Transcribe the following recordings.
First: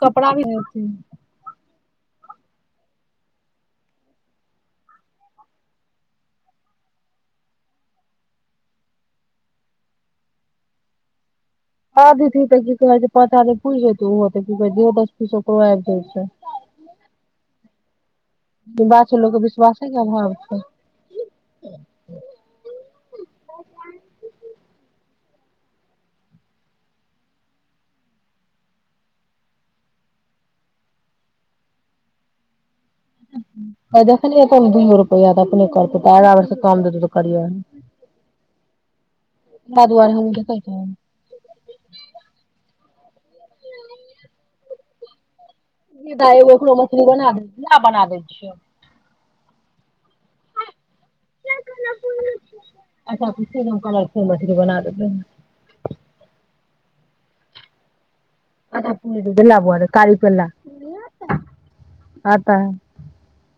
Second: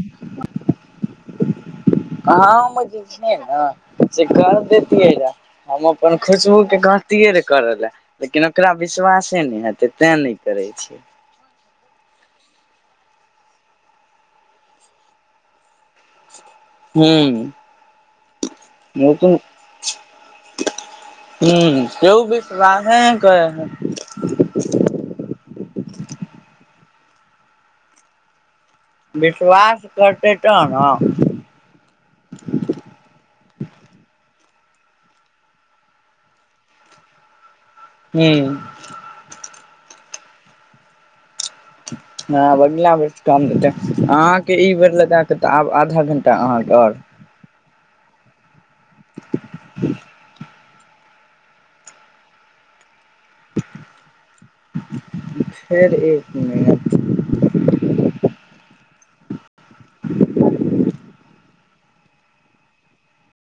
कपड़ा भी देती है। आ जे छै ने, से कर देतियै रहए हम अपन खुशबूके कहतियै, रहए करय लए लेकिन ओकरा विश्वासे नहि हेतै, तें नहि करै छियै। ह दीदी तऽ की कह छै, पचा नहि पूझ होत, ओहो त क कह दो दस पीसो क। ह्म। ई ह बात छै त लोकके विश्वासे के अभाव छै ह के भी राधे कह। [inaudible] विश्वास करते तन अ देखलिए तै, एमे दुइगो रुपैया तऽ अपने करतै, अगला बेर से काम देतौ, तऽ करहीयै। हुं। तै दुआरे हमु कैकरा कहब आब अगला बेर से काम देतै, अहाँके ई बेर लगाके सिधा एगो ओकरो मछली बना देबै ला बना दै छियो। [inaudible] अच्छा कलरफुल मछली बना देेबै। फेर एक मिनट [unintelligible]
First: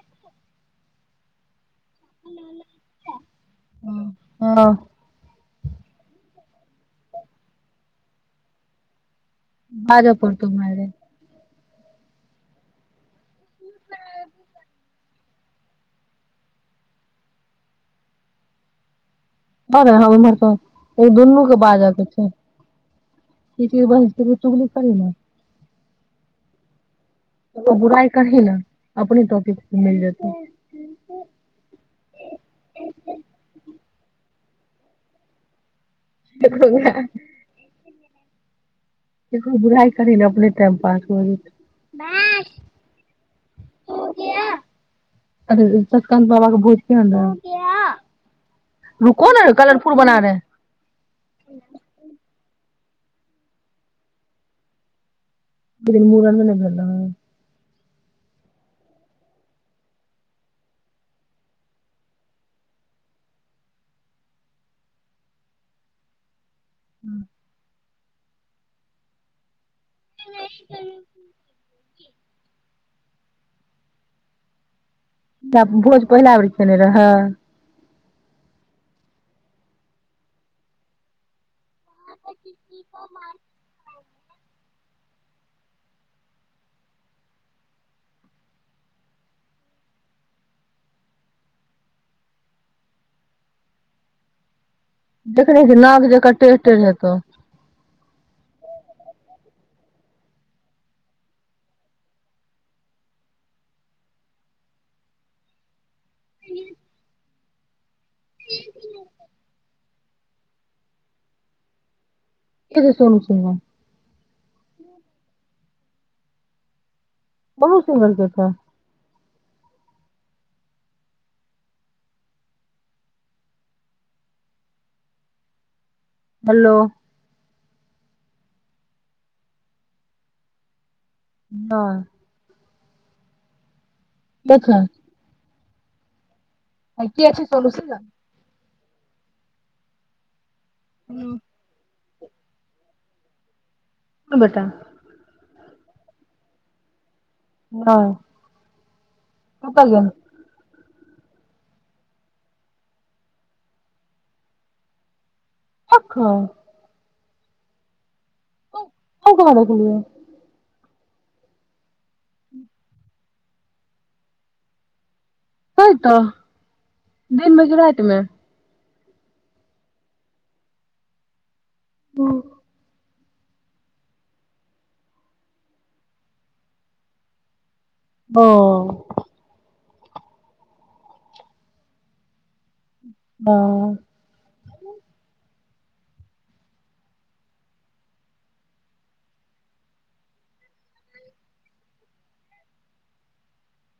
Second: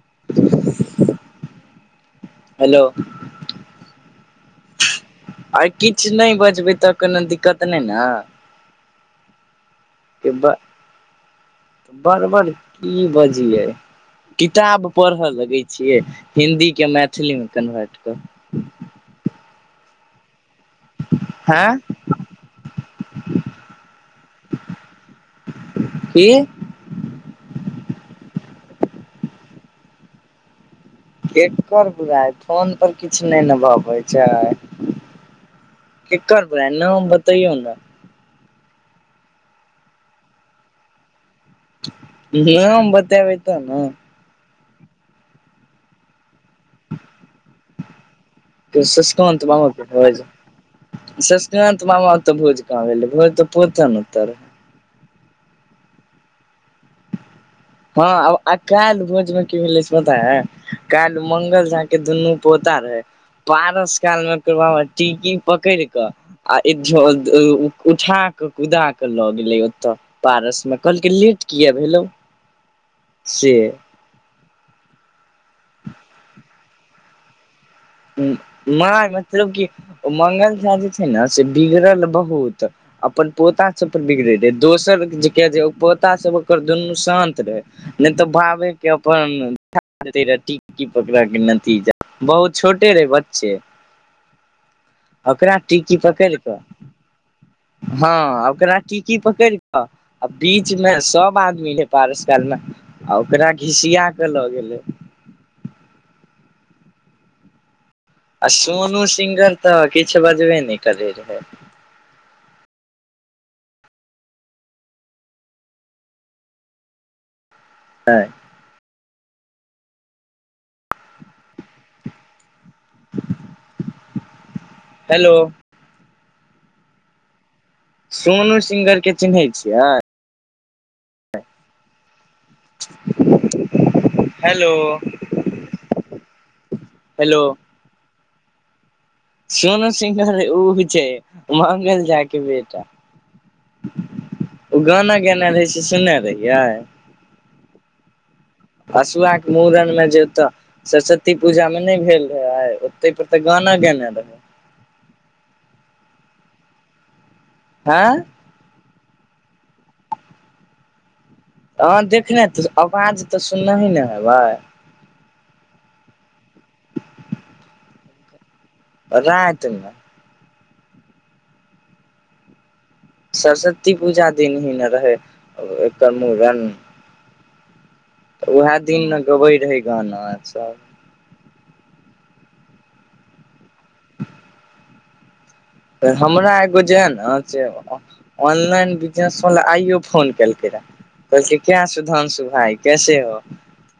[inaudible] हेलो हँ आय किछ नै बच बै तऽ कोनो दिक्कत नै न। बाजै पड़तो भाय रै बड़ बड़ की बजियै किताब पढ़य लगै छियै हिदी के मैथिलीमे कन्वर्ट कऽ। आबै हम इम्हर से औ दुनू के हँ बाज के छै, ई चीज बाजे छै केकरो चुगली करी न, की ककरो बुराई कहेला अपने टौपिक मिल जतो केकर अच्छा केकर ककरो बुराए नाम बतैयो न केकरो बुराई करही ने अपने टाइम पास हो जेतो नाम बतेबै तब नै अ त ससकांत बाबा के बोझ कहेन रहे। रुको ससकांत ने मामा के कलरफुल बना भोज रहे तऽ ससकांत मामा के तऽ भोज कहा गेलै भोज तऽ [unintelligible] ओय दिन मुरनो नै भेल रहे। हां अब अ काएल भोज मे की भेले से पता यै काएल मंगल झा के दुनू पोता रहे पारस काल मे तै बाबा टीकी पकड़ कऽ आ एक झोल द उ उठा कऽ कुदा कऽ लऽ गेलै ओ। तऽ पारस मे कहलके लेट किया भेलौ। से आब भोज पहिला बेर खेने रहै। हु माय मतलब की मंगल झा जे छै ने से बिगड़ल बहुत अपन पोता सब तब बिगड़े रहे दोसर जे के जे उ पोता सब ओकर दुनू शांत रहे ने तऽ भावे के अपन [inaudible] टीक की पकड़ा के नतीजा बहुत छोटे रहे बच्चे। ओकरा देखने छी नाक जकर टेढ़ टेढ़ हेतो। हां ओकरा टिकी पकड़ कऽ आ बीचमे सब आदमी रहै पारस कालमे आ ओकरा घिसिया कऽ लऽ गेलै। [unintelligible] आ सोनू सिंगर तऽ किछु बजबे नहि करैत रहय एद सुोन छै ने बहुत सुन्दर कख। हेलो। हेलो। सोनू सिंगरके चिन्है छियै? हँ [inaudible] हेलो ह की अ छै, चलू स ज। सोन सिंह कहलैथ। ओ छै, कोन मंगल चा। के बेटा। बेटा ओ गाना गना रहै छै। सुनने रहै य। हँ। हसु आक मरन मे जत। सरस्वती पूजामे नहि भेल रहै, आइ ओते पर तऽ गाना गेने रहै। हखो। आँ? क कहा कल। हँ देखने त, आवाज तऽ सुननाही ने हेबै? हो तऽ दिनमे कि, रतिमे? राइत न। गू। सरस्वती पूजा दिन ही ने रहै, एकर मुूड़न। ओ उएह दिन ने गबै रहै। गाना सब। बाह! त हमरा एगो जे ने से ऑनलाइन बिजनेसवला आइो फोन केलकै, कहलकै क्या सुधंशु भाय कैसे हो?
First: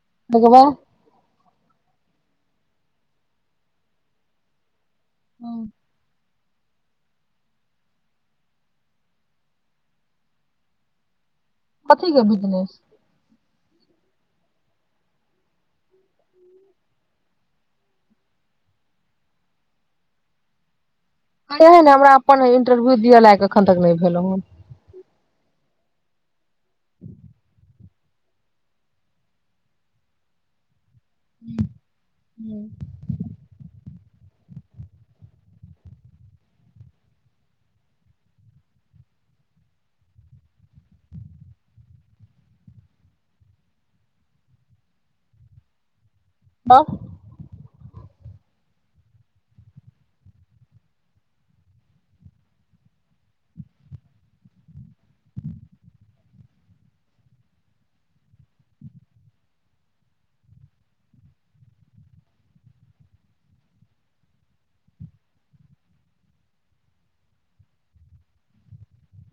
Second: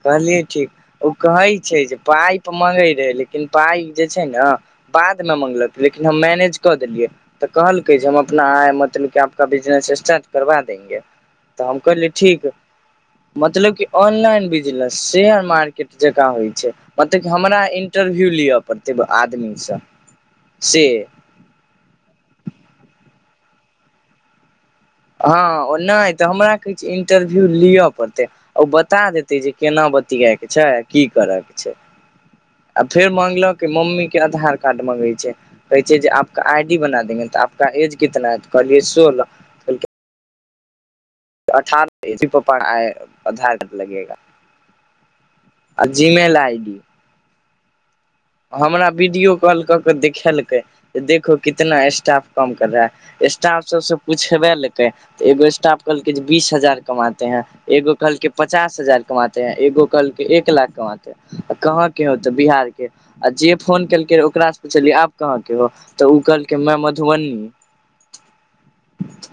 कहलियै ओके ठीक, बाद ओ कहै? प पाइप मगै रहै, लेकिन पाइप जे छै ने। बाद मे हम्म, मंगलक लेकिन हम मैनेज। कऽ देलियै तऽ, कहलकै जे हम अपना मतलब आपक बिजनेस स्टार्ट करबा देेंगे। तऽ हम कहलिय कथी के ठीक। बिजनेस मतलब क ऑनलाइन बिजनेस, शेयर मार्केट जकाँ होइ छै, मतलब क हमरा इंटरव्यू लिअ पड़ते आदमी से से। इे ने हमरा अपन इंटरव्यू दिअ लायक, एखन तक नहि भेलहुँ हेन। हँ ओ नहि तऽ हमरा। किछु इन्टरव्यू लिअ। पड़तै ओ बता देतै जे, केना बतियाइके छै। की करयके छै। आ फेर माँंगलो कि मम्मी के आधार कार्ड मङ्गै छै कहै छै जे आपके आई डी बना देंगे, तऽ आपका एज कितना है तऽ कहलियै सोलह कहलै अठारहप आ आधार घ लगेगा जीमेेल आइ डी। तब हमरा वीडियो कॉल कऽ कऽ देखेलकै जे देखहो कितना स्टाफ कम कर रहा है स्टाफ सबसँ पूछबेेलकै त एगो स्टाफ कहलकै जे, बीस हजार कमााते हैं, एगो कहलकै, पचास हजार कमााते हैं, एगो कहलकै एक लाख कमााते है, आ कहाँके होते बिहारके। आ जे फोन केलकै, ओकरासँ पुछलियै, आब कहाँके हो, तऽ ओ कहलकै मै मधुबनी।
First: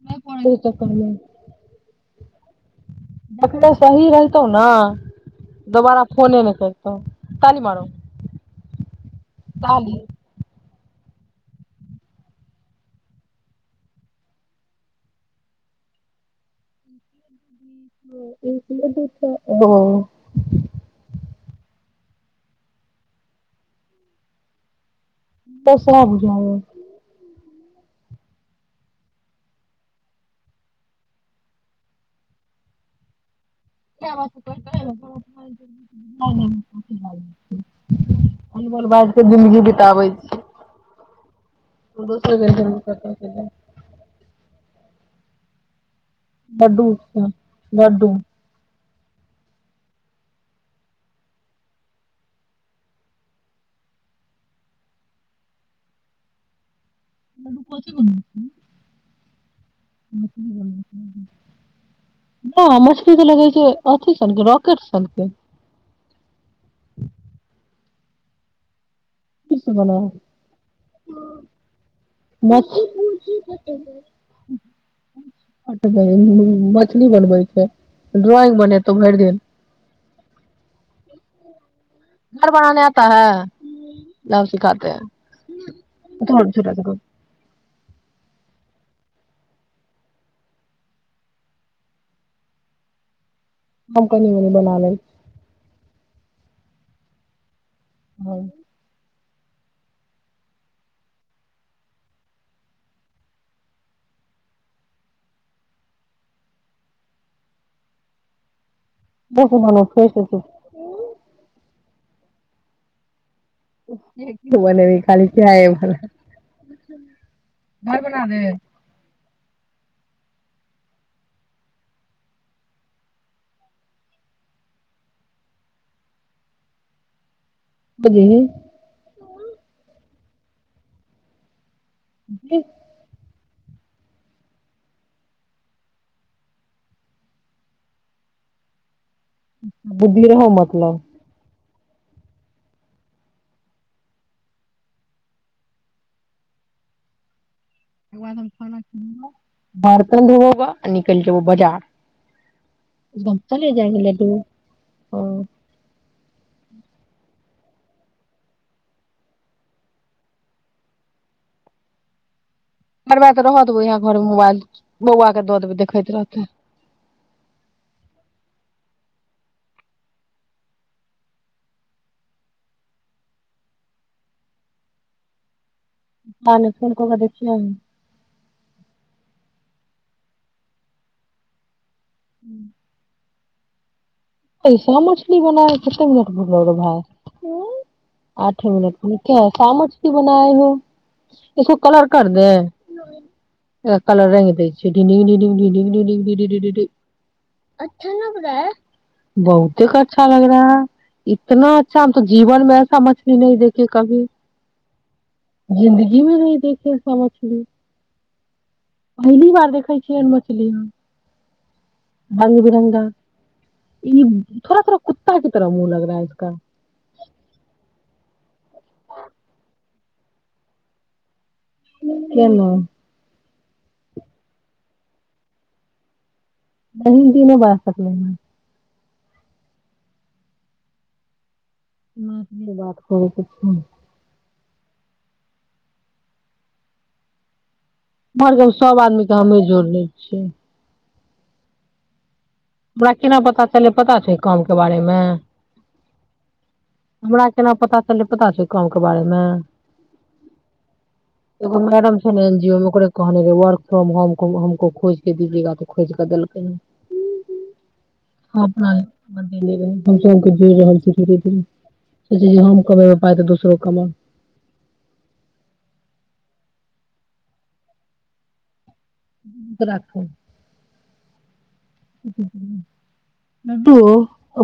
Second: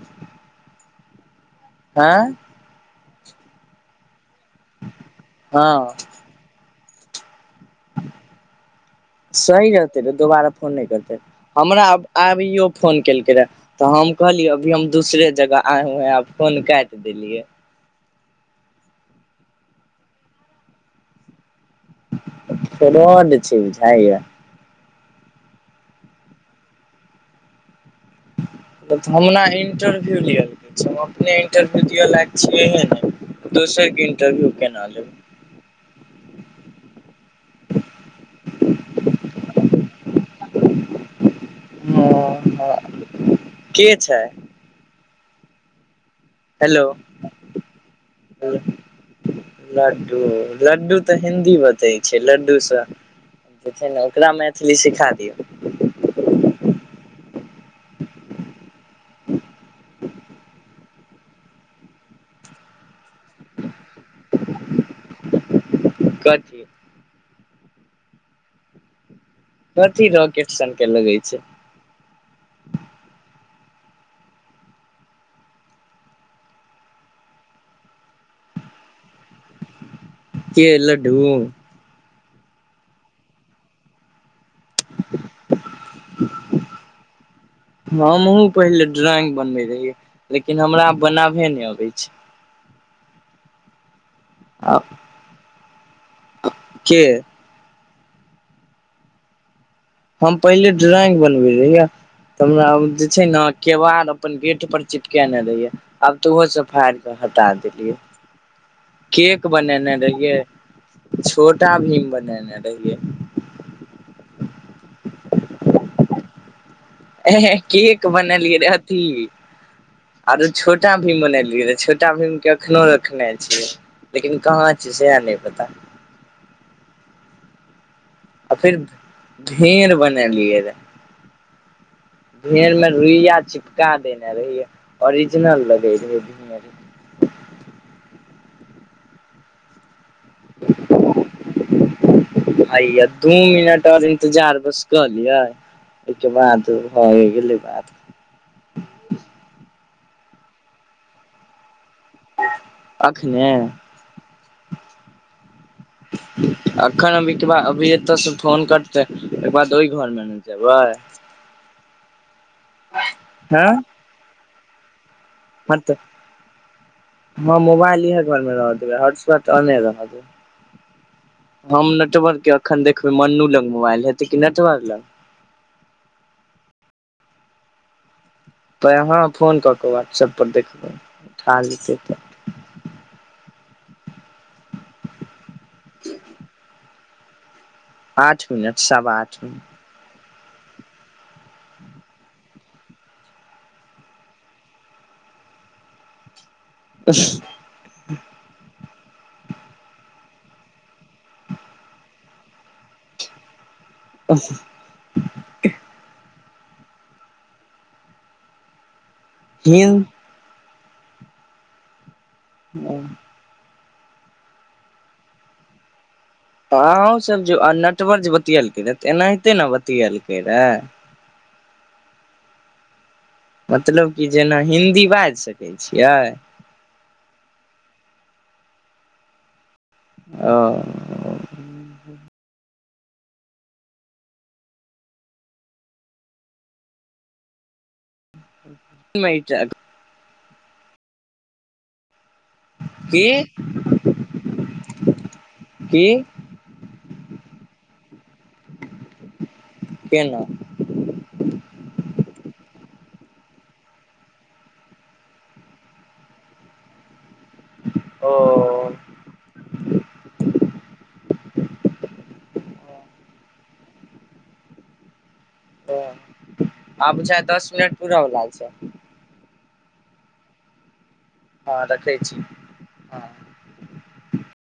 नहि को तऽ करमे आँ बक सही रहत तौ ने हँ दोबारा फोने नहि कर ओ सही ताली रहते रहे दोबारा फोन नहि करत हमरा आब आबियो फोन केलकै रहए तऽ हम कहलियै अभी हम दूसरे जगह आएहुँ हेँ आब फोन काटि देलियै। ह एक हँ त रड छै बुझाइया दूसरा बुझाई या ऽ हमरा इंटरव्यू लिल गेलै छै हम अपने इंटरव्यू दिअ लायक छियै हहे ने दोसर त के [unintelligible] इंटरव्यू केना लेबै नहि नहि अन बल बाज के जन्दगी बिताबै छी ह दोसर के इंटरव्यू के छै हेलो लडडू लडू लड्डू लड्डू तऽ हिंन्दी बतै छै लड्डूसँ जे छै ने ओकरा मैथिली सिखा दियौ। मछली तऽ लगै छै अथि सनके रॉकेट सनके कर छिय की सब बना कथि रॉकेट सन के लगई छै। मछ भुजी मछली बनबै छै ड्रॉइंग बनेतहु भरि दिन के लडू [inaudible] लभ सी खााते ह त छटा स ड्रॉइंग बनबे रहियै लेकिन हमरा बनाबे नहि अबै छै। हम कहियो नई आ बनाबै के हँ हम पहिले ड्रॉइंग बनबे रहियै, त हमरा जे छै ने केबाड़ अपन गेट पर चिपकेने रहियै, आब त ओहो सं फारि क हटा देलियै केक बनेने रहियै, छोटा भी बनेने रहियै। बनेने रहय, खाली किराया मे। एहेंहें केक बनलियै रहथि। आरो छोटा भीम बनेलियै र, छोटा भीम अखनहु रखने छियै, लेकिन कहां छै सएह नहि पता। [unintelligible] ढेर बनेलियै र भेल मे रुइया छै। क देने रहियै, ओरिजिनल लगै रहै। [unintelligible] बुद्धि रहै, मतलब। हइया दुइ मिनट और इंतजार बस क लियै, ओहिके बाद भ गेलै बात। [unintelligible] निकल जेबै बाजार। अखने बनथले जाइ छले तु, हं। अखैन हम एतबा अभी एत से फोन करतै, ओकर बाद ओहि घरमे ने जेबै। करबा के रह देबै, इहे घरमे मोबाइल। बौआ के दऽ देबै हां त देखैत रहतै मोबाइल इहे घरमे रह देबै, आज नेट औने रह देबै, हम नेटवर्क के एखन देखबै मन्नू लग मोबाइल हेतै, कि नेटवर्क लग? जाने कोन -कोना दय छियैन। त कहां फोन क के व्हाट्सऐप पर देखबै, उठा लेतै त। हुं। ऐसा मछली बनाय कतेक मिनट भेलौ रौ भाय। हुं उं। आठ मिनट सवा मे आठ किया मिनट तामस भेल। बना एगो, इसको कलर कर दें, कलर रंग दय छियै, ढिंग ढिंग ढिंग ढिंग, ढिंग ढिंग ढिंग ढिंग, डु डु डु गुड। हुं, अच्छा ना बना है। बहुतेक अच्छा लग रहा है, इतना अच्छा हम तो जीवन मे ऐसा मछली नही देखी। के कभी जिन्दगी मे नहि निखिल संगे छी। पहली बार देखै हिन छियै मछली। भंग -बिरंगा। इ थोड़ा -थोड़ा कुत्ता की तरह मुंह लग रहा है। अहां सब जे नेटवर्क जे बतियेलकै ने, ते एनाहिते ने बतिये तैयारी करय। केनो मतलब कि जेना हिन्दी बाज सकै छियै। नहि हिन्दी नय बाज सकय। ओ। नहि बात करै छै। घर के सब आदमी के हमी जोरनै छी। हमरा की केना पता चललै पता छौ काम के बारे मे की हमरा केना पता कल्हे पता छो ई काम के बारेमे, केना एगो मैडम छै ने एन जी ओ मे कहने रहय वर्क फ्रोम होम होमको खोज के दिजिएगा त खोजि के देलकै। ओ हम अपना मंदिर मे जहन पहुँचलियै। सोचि रहल छैय डेली कहय छैय जे हम कमेबै पाइ त दोसरो कमाउ। ह आब बुझाइये दस मिनट पुरऽवला छैय। [unintelligible] राखू। हँ रखै छी हँ लड्डू